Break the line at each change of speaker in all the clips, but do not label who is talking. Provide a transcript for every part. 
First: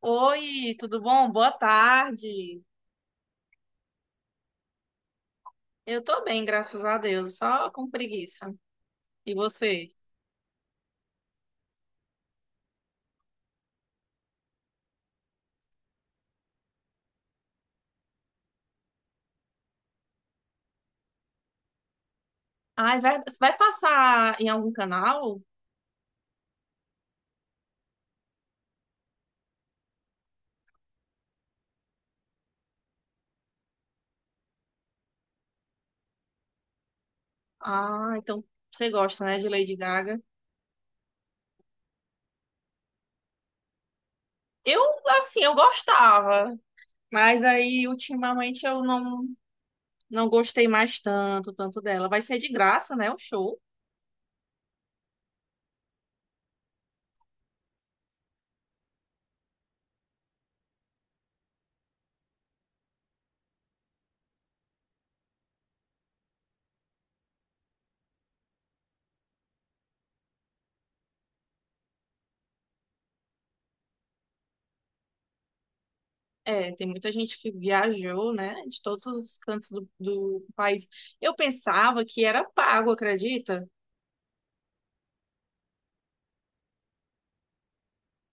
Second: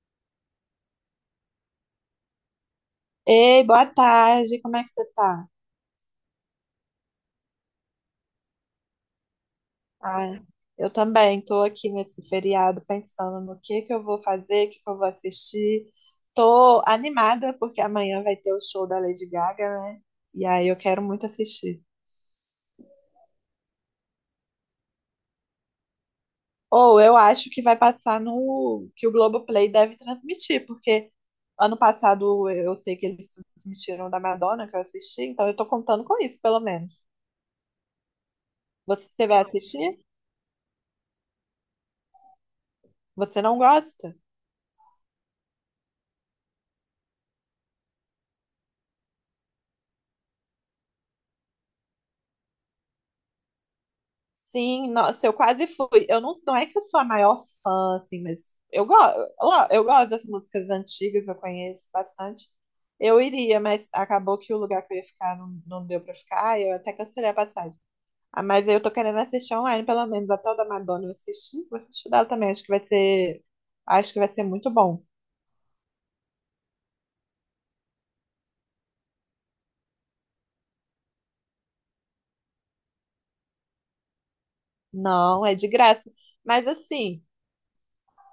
Oi, tudo bom? Boa tarde.
Ei, boa tarde, como é que você tá?
Eu tô bem, graças a Deus, só com preguiça. E você?
Ah, eu também tô aqui nesse feriado pensando no que eu vou fazer, o que que eu vou assistir. Tô animada porque amanhã vai ter o show da Lady Gaga, né? E aí eu quero muito assistir.
Ai, vai, você vai passar em algum canal?
Ou eu acho que vai passar no que o Globoplay deve transmitir, porque ano passado eu sei que eles transmitiram da Madonna que eu assisti, então eu tô contando com isso, pelo menos.
Ah, então você gosta,
Você
né,
vai
de Lady
assistir?
Gaga?
Você não gosta?
Eu, eu gostava, mas aí ultimamente eu não, não gostei mais tanto dela. Vai ser de graça, né, o show?
Sim, nossa, eu quase fui. Eu não, não é que eu sou a maior fã, assim, mas eu gosto das músicas antigas, eu conheço bastante. Eu iria, mas acabou que o lugar que eu ia ficar não deu pra ficar, eu até cancelei a passagem. Ah, mas eu tô querendo assistir online, pelo menos, até o da Madonna eu assisti, vou assistir dela também, acho que vai ser muito bom.
É, tem muita gente que viajou, né, de todos os cantos do país. Eu pensava que era pago, acredita?
Não, é de graça. Mas assim.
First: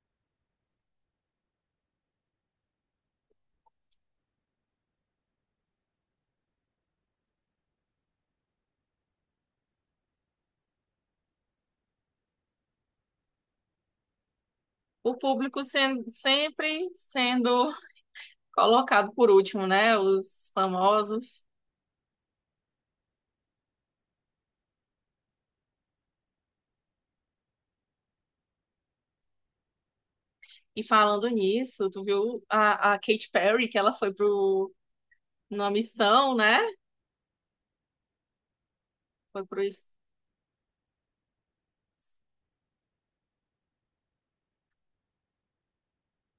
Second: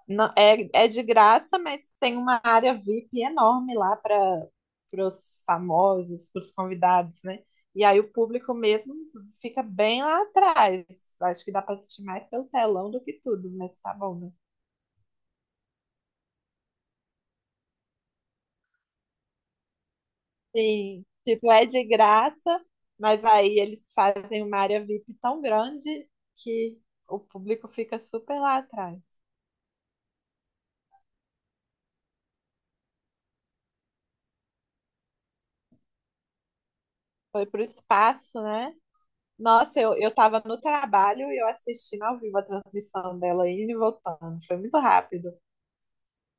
É de graça, mas tem uma área VIP enorme lá para os famosos, para os convidados, né? E aí o público mesmo fica bem lá atrás. Acho que dá para assistir mais pelo telão do que tudo, mas tá bom, né?
O público sendo, sempre sendo colocado por último, né? Os
Sim,
famosos.
tipo, é de graça, mas aí eles fazem uma área VIP tão grande que o público fica super lá atrás.
E falando nisso, tu viu a Katy Perry, que ela foi pro, numa missão, né?
Foi pro espaço, né?
Foi pro.
Nossa,
es-
eu tava no trabalho e eu assistindo ao vivo a transmissão dela indo e voltando. Foi muito rápido.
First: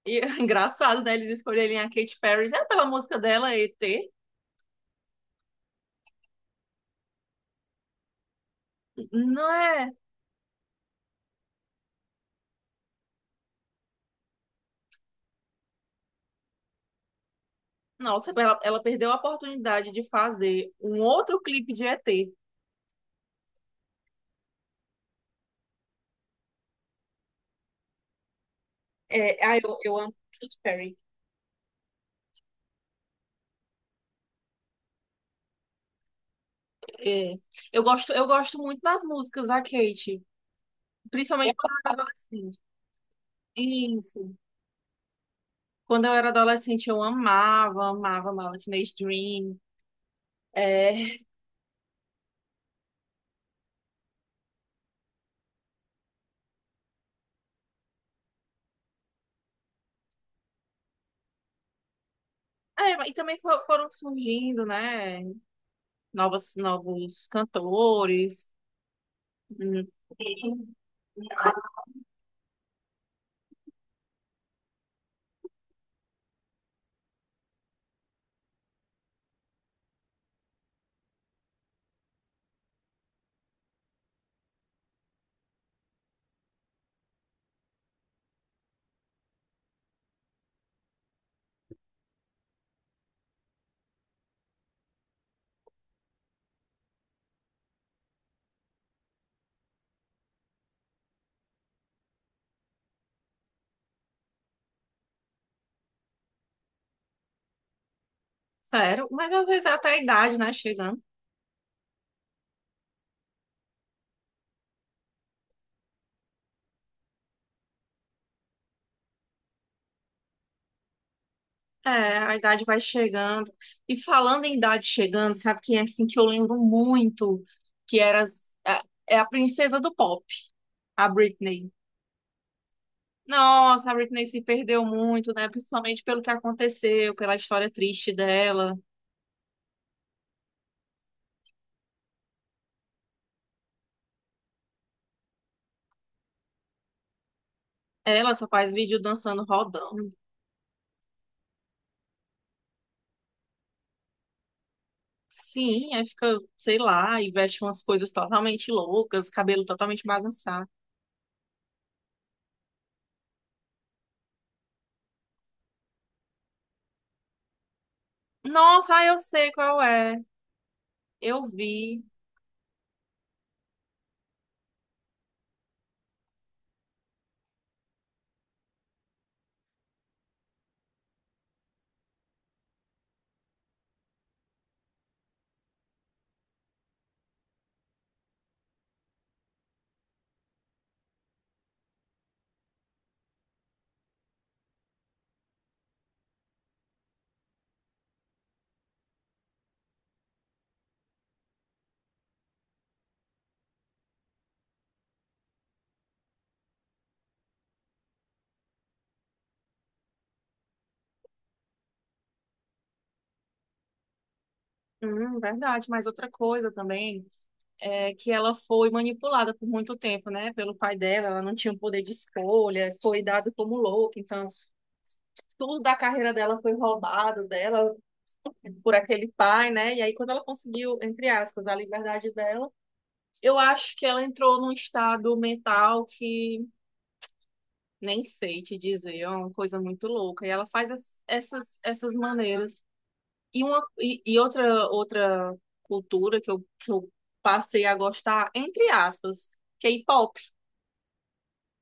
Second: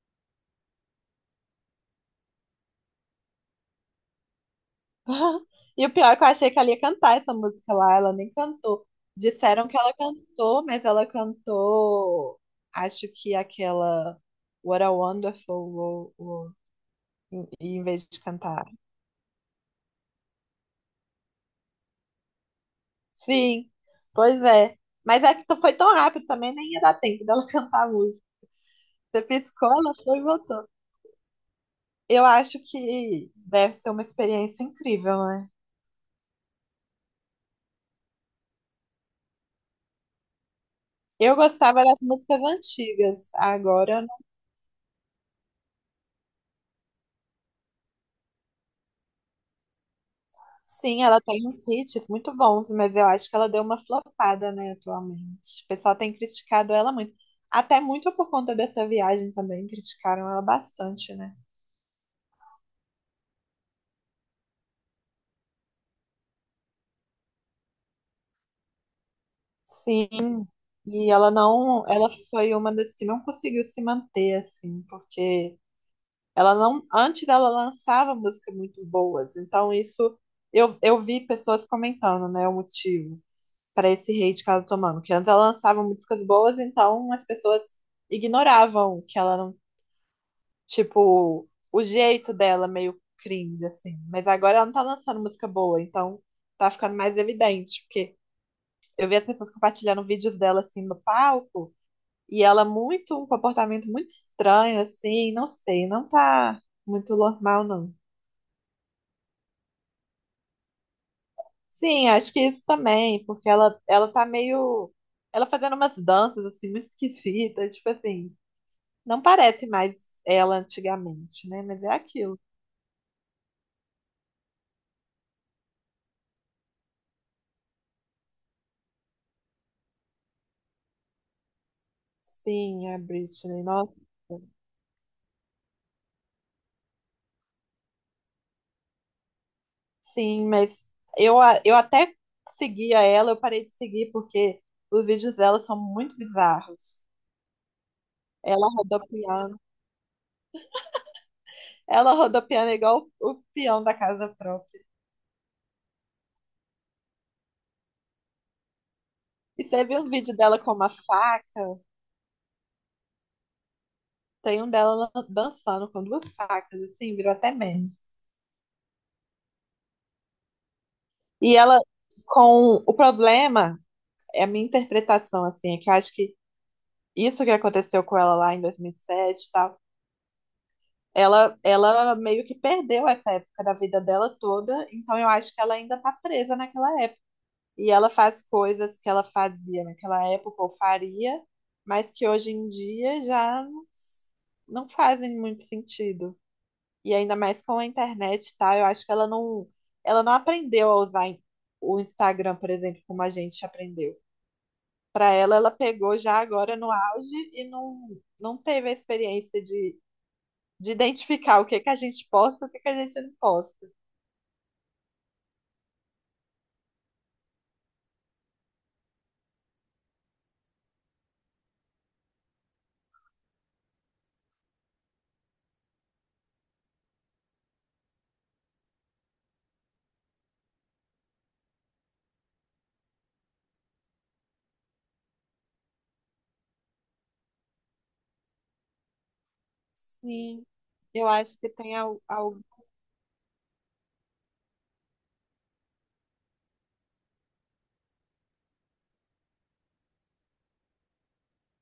E, engraçado, né? Eles escolherem a Katy Perry já é pela música dela, ET.
E o pior é que eu achei que ela ia cantar essa música lá, ela nem cantou.
Não
Disseram que
é?
ela cantou, mas ela cantou, acho que aquela What a Wonderful World, em vez de
Nossa, ela,
cantar.
ela perdeu a oportunidade de fazer um outro clipe de ET.
Sim, pois é. Mas é que foi tão rápido também, nem ia dar tempo dela cantar a música. Você piscou, ela
Eu amo
foi e
Katy
voltou.
Perry.
Eu acho que deve ser uma experiência incrível, né?
É, eu gosto muito das músicas da Kate,
Eu
principalmente quando
gostava
eu
das
era
músicas
adolescente.
antigas. Agora,
Isso. Quando eu era adolescente, eu amava, amava Teenage Dream.
sim,
É,
ela tem uns hits muito bons, mas eu acho que ela deu uma flopada, né, atualmente. O pessoal tem criticado ela muito. Até muito por conta dessa viagem também, criticaram ela bastante, né?
é, e também foram surgindo, né, novos cantores. Hum.
Sim. E ela não, ela foi uma das que não conseguiu se manter assim, porque ela não, antes dela lançava músicas muito boas. Então isso eu vi pessoas comentando, né, o motivo para esse hate que ela tá tomando. Que antes ela lançava músicas boas, então as pessoas ignoravam que ela não, tipo, o jeito dela meio cringe, assim. Mas agora ela não tá lançando música boa, então tá ficando mais evidente, porque eu vi as pessoas compartilhando vídeos dela, assim, no palco, e ela muito, um comportamento muito estranho, assim, não sei, não tá muito normal, não.
Sério, mas às vezes é até a idade, né, chegando.
Sim, acho que isso também, porque ela tá meio. Ela fazendo umas danças, assim, muito esquisitas, tipo assim. Não parece mais ela antigamente, né? Mas é
É, a
aquilo.
idade vai chegando. E falando em idade chegando, sabe quem é assim que eu lembro muito? Que era, é a princesa do pop, a Britney.
Sim, a Britney,
Nossa,
nossa.
a Britney se perdeu muito, né? Principalmente pelo que aconteceu, pela história triste dela.
Sim, mas eu até seguia ela, eu parei de seguir porque os vídeos dela são muito bizarros.
Ela só
Ela
faz vídeo dançando
rodopiando,
rodando.
ela rodopiando igual o peão da casa própria.
Sim, aí fica, sei lá, e veste umas coisas totalmente loucas, cabelo
E você viu
totalmente
os vídeos dela
bagunçado.
com uma faca? Tem um dela dançando com duas facas, assim, virou até meme.
Nossa, ah, eu sei qual é. Eu
E ela,
vi.
com o problema, é a minha interpretação, assim, é que eu acho que isso que aconteceu com ela lá em 2007 e sete e tal, ela meio que perdeu essa época da vida dela toda, então eu acho que ela ainda tá presa naquela época. E ela faz coisas que ela fazia naquela época ou faria, mas que hoje em dia já não fazem muito sentido. E ainda mais com a internet e tal, eu acho que ela não aprendeu a usar o Instagram, por exemplo, como a gente aprendeu. Para ela, ela pegou já agora no auge e não teve a experiência de identificar o que que a gente posta e o que que a gente não posta.
Verdade, mas outra coisa também é que ela foi manipulada por muito tempo, né? Pelo pai dela, ela não tinha o poder de escolha, foi dada como louca, então tudo da carreira dela foi roubado dela, por aquele pai, né? E aí, quando ela conseguiu, entre aspas, a liberdade dela, eu acho que ela entrou num estado mental que nem sei te dizer, é uma coisa muito louca. E
Sim,
ela faz
eu acho que tem
essas
algo.
maneiras. E outra cultura que eu passei a gostar, entre aspas, K-pop.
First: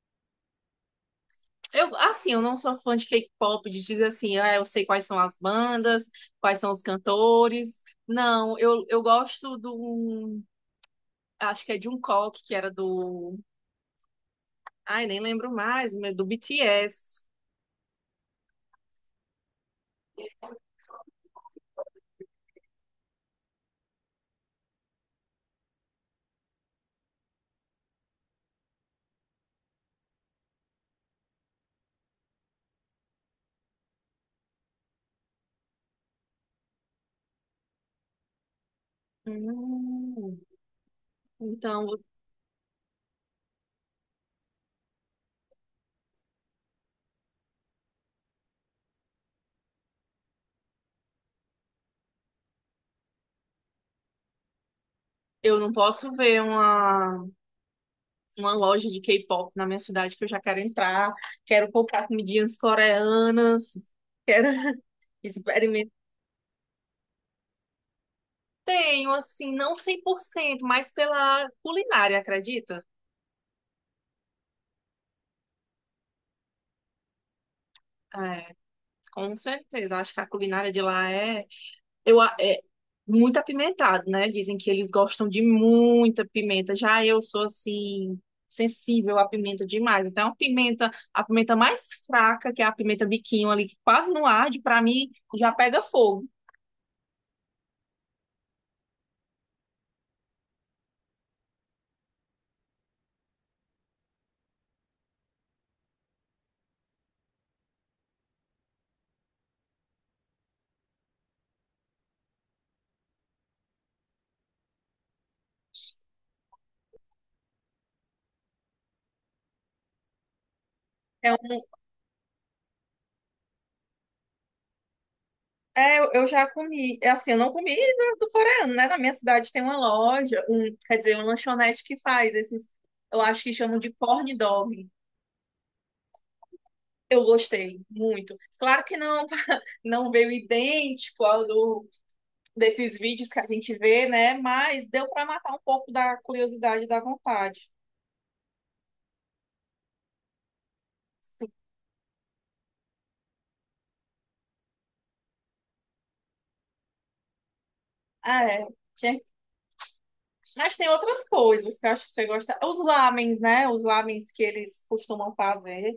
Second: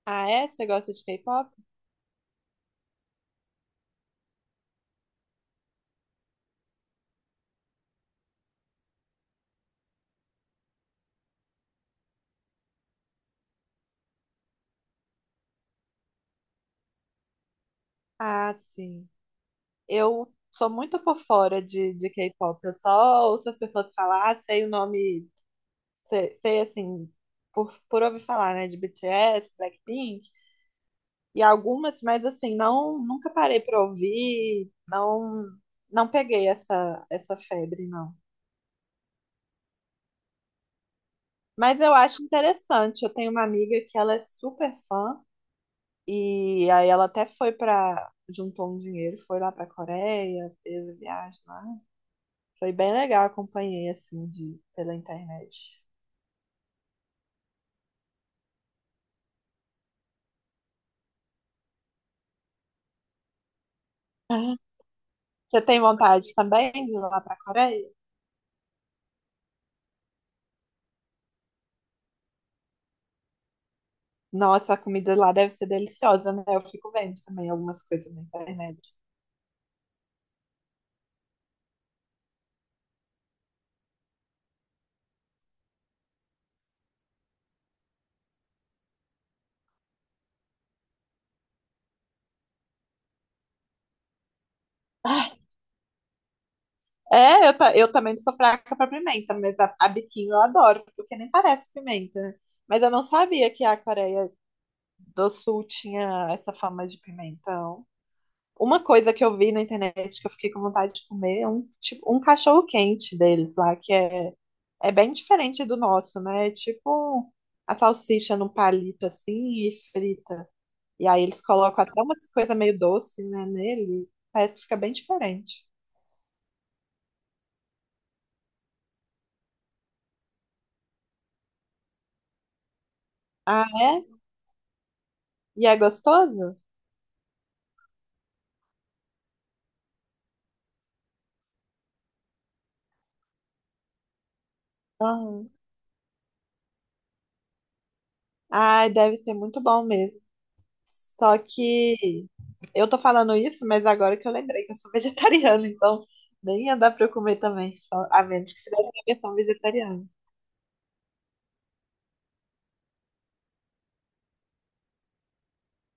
Ah, é? Você gosta de K-pop?
Eu não sou fã de K-pop, de dizer assim, ah, eu sei quais são as bandas, quais são os cantores. Não, eu gosto do acho que é Jungkook, que era do. Ai, nem lembro mais, mas do BTS.
Ah, sim. Eu sou muito por fora de K-pop. Eu só ouço as pessoas falar, sei o nome, sei, assim, por ouvir falar, né? De BTS, Blackpink. E algumas, mas assim, não, nunca parei para ouvir, não peguei essa febre, não.
Hum,
Mas
Então,
eu acho interessante. Eu tenho uma amiga que ela é super fã e aí ela até foi para juntou um dinheiro, foi lá para Coreia, fez a viagem lá. Foi bem legal, acompanhei assim de pela
eu não
internet.
posso ver uma. Uma loja de K-pop na minha cidade que eu já quero entrar, quero comprar comidinhas coreanas, quero
Ah, você tem
experimentar.
vontade também de ir lá para Coreia?
Tenho, assim, não 100%, mas pela culinária, acredita?
Nossa, a comida lá deve ser deliciosa, né? Eu fico vendo também algumas coisas na
É,
internet.
com certeza. Acho que a culinária de lá é, é muito apimentado, né? Dizem que eles gostam de muita pimenta. Já eu sou, assim, sensível à pimenta demais. Então, a pimenta mais fraca, que é a pimenta biquinho ali, que quase não arde, para mim já pega fogo.
É, eu também não sou fraca pra pimenta, mas a biquinho eu adoro, porque nem parece pimenta, né? Mas eu não sabia que a Coreia do Sul tinha essa fama de pimentão. Uma coisa que eu vi na internet que eu fiquei com vontade de comer é um, tipo, um cachorro-quente deles lá, que é bem diferente do nosso, né? É tipo a salsicha num palito assim e frita. E aí
É um,
eles colocam até umas coisas meio doce, né, nele. Parece que fica bem diferente.
É, eu já comi. É assim, eu não comi do coreano, né? Na minha cidade tem uma loja, um, quer dizer, uma lanchonete que faz esses, eu acho que
Ah,
chamam de
é?
corn dog.
E é gostoso?
Eu gostei muito. Claro que não, não veio idêntico ao do, desses vídeos que a gente vê, né? Mas deu para
Aham.
matar um pouco da curiosidade e da vontade.
Ai, deve ser muito bom mesmo. Só que eu tô falando isso, mas agora que eu lembrei que eu sou vegetariana, então nem ia dar pra eu comer também, só, a
Ah,
menos que
é.
fizesse a
Tinha-
versão vegetariana.
Mas tem outras coisas que eu acho que você gosta. Os lamens, né? Os lamens que eles costumam fazer.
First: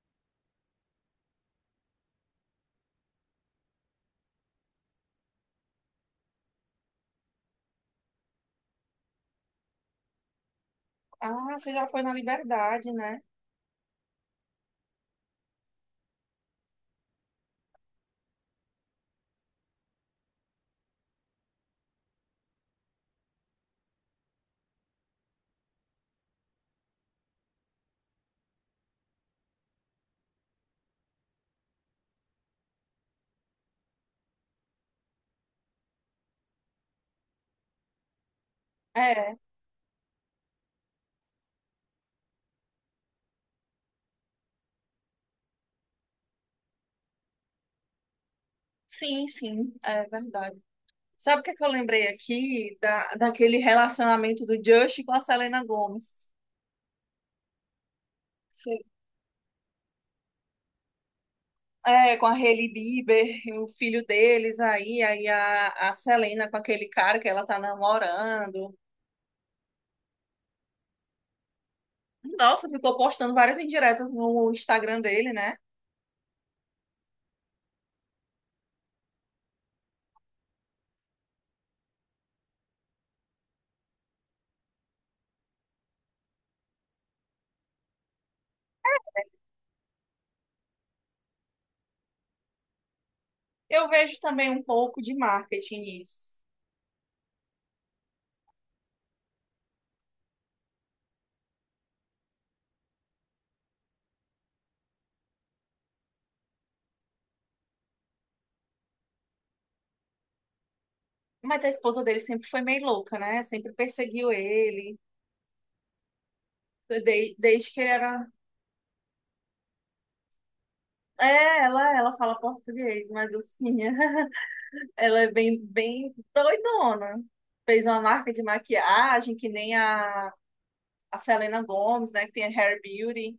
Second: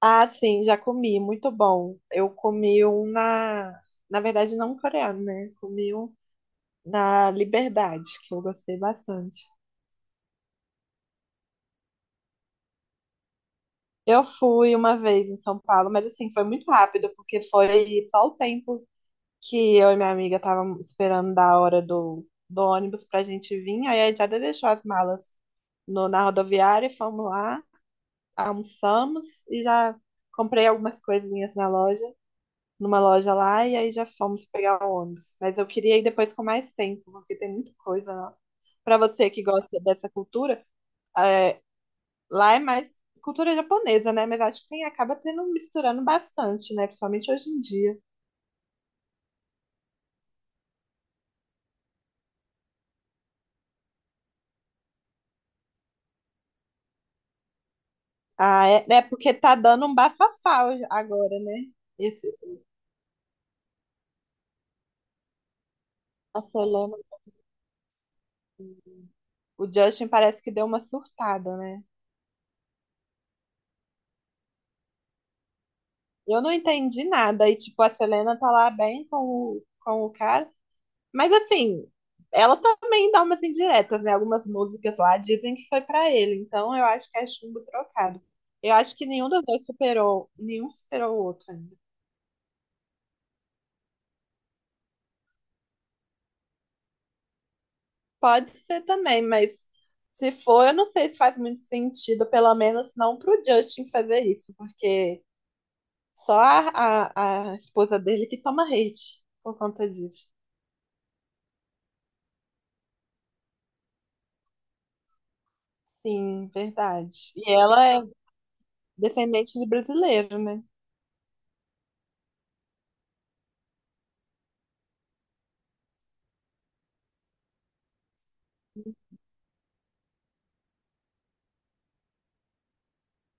Ah, sim, já comi, muito bom. Eu comi um na. Na verdade, não coreano, né? Comi um na Liberdade, que eu gostei bastante.
Ah, você já foi na Liberdade, né?
Eu fui uma vez em São Paulo, mas assim, foi muito rápido, porque foi só o tempo que eu e minha amiga estávamos esperando da hora do ônibus pra gente vir. Aí a Jada deixou as malas no, na rodoviária e fomos lá, almoçamos e já comprei algumas coisinhas na loja, numa loja lá, e aí já fomos pegar o ônibus. Mas eu queria ir depois com mais tempo, porque tem muita coisa lá. Pra você
É
que gosta dessa cultura, é, lá é mais cultura japonesa, né? Mas acho que tem, acaba tendo misturando bastante, né? Principalmente hoje em dia.
sim, sim, é verdade. Sabe o que é que eu lembrei aqui da, daquele relacionamento do Justin com a Selena Gomez?
Ah,
Sim.
é porque tá dando um bafafá agora, né?
É, com
Esse,
a Hailey Bieber, e o filho deles aí, aí a
nossa,
Selena com
eu
aquele
lembro
cara que ela tá namorando.
que o Justin parece que deu uma surtada, né?
Nossa, ficou postando várias indiretas no Instagram dele, né?
Eu não entendi nada. E, tipo, a Selena tá lá bem com o cara. Mas, assim, ela também dá umas indiretas, né? Algumas músicas lá dizem que foi pra ele. Então, eu acho que é chumbo trocado. Eu acho que nenhum dos dois superou, nenhum superou o outro ainda.
Eu vejo também um pouco de marketing nisso.
Pode ser também, mas se for, eu não sei se faz muito sentido, pelo menos não pro Justin fazer isso, porque só a esposa dele que toma hate por conta disso.
Mas a esposa dele sempre foi meio louca, né? Sempre perseguiu ele,
Sim, verdade. E
desde que
ela
ele
é
era
descendente de brasileiro, né?
é, ela fala português, mas assim, ela é bem, bem doidona. Fez uma marca de maquiagem que nem a Selena Gomez, né? Que tem a Hair Beauty.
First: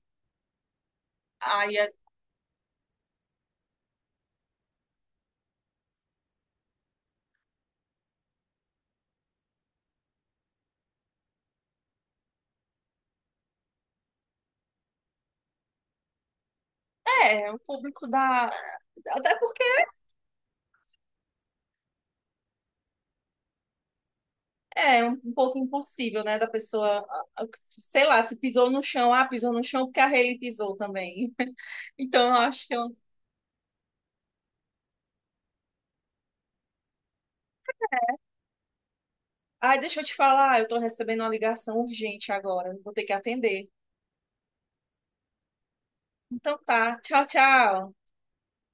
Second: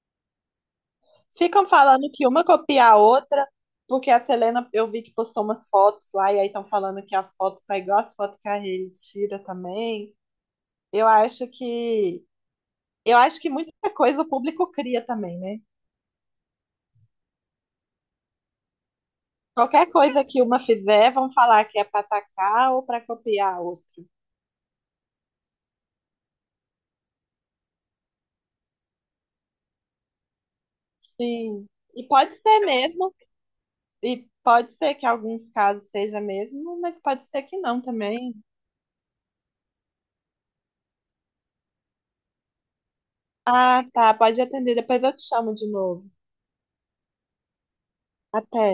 Ficam
Aí
falando que uma copia a outra, porque a Selena, eu vi que postou umas fotos lá, e aí estão falando que a foto tá igual as fotos que a Hailey tira também. Eu acho que. Eu acho que muita coisa o público cria também, né?
é, é, o público da. Até porque
Qualquer coisa que uma fizer, vão falar que é para atacar ou para copiar a outra.
é um pouco impossível, né? Da pessoa, ah, sei lá, se pisou no chão, ah, pisou no chão porque a Hailey pisou também.
Sim. E
Então
pode
eu
ser
acho que eu.
mesmo, e pode ser que em alguns casos seja mesmo, mas pode ser que não também.
Ai, deixa eu te falar, eu tô recebendo uma ligação urgente agora, vou ter que atender.
Ah, tá, pode atender, depois eu te chamo de novo.
Então tá, tchau, tchau.
Até.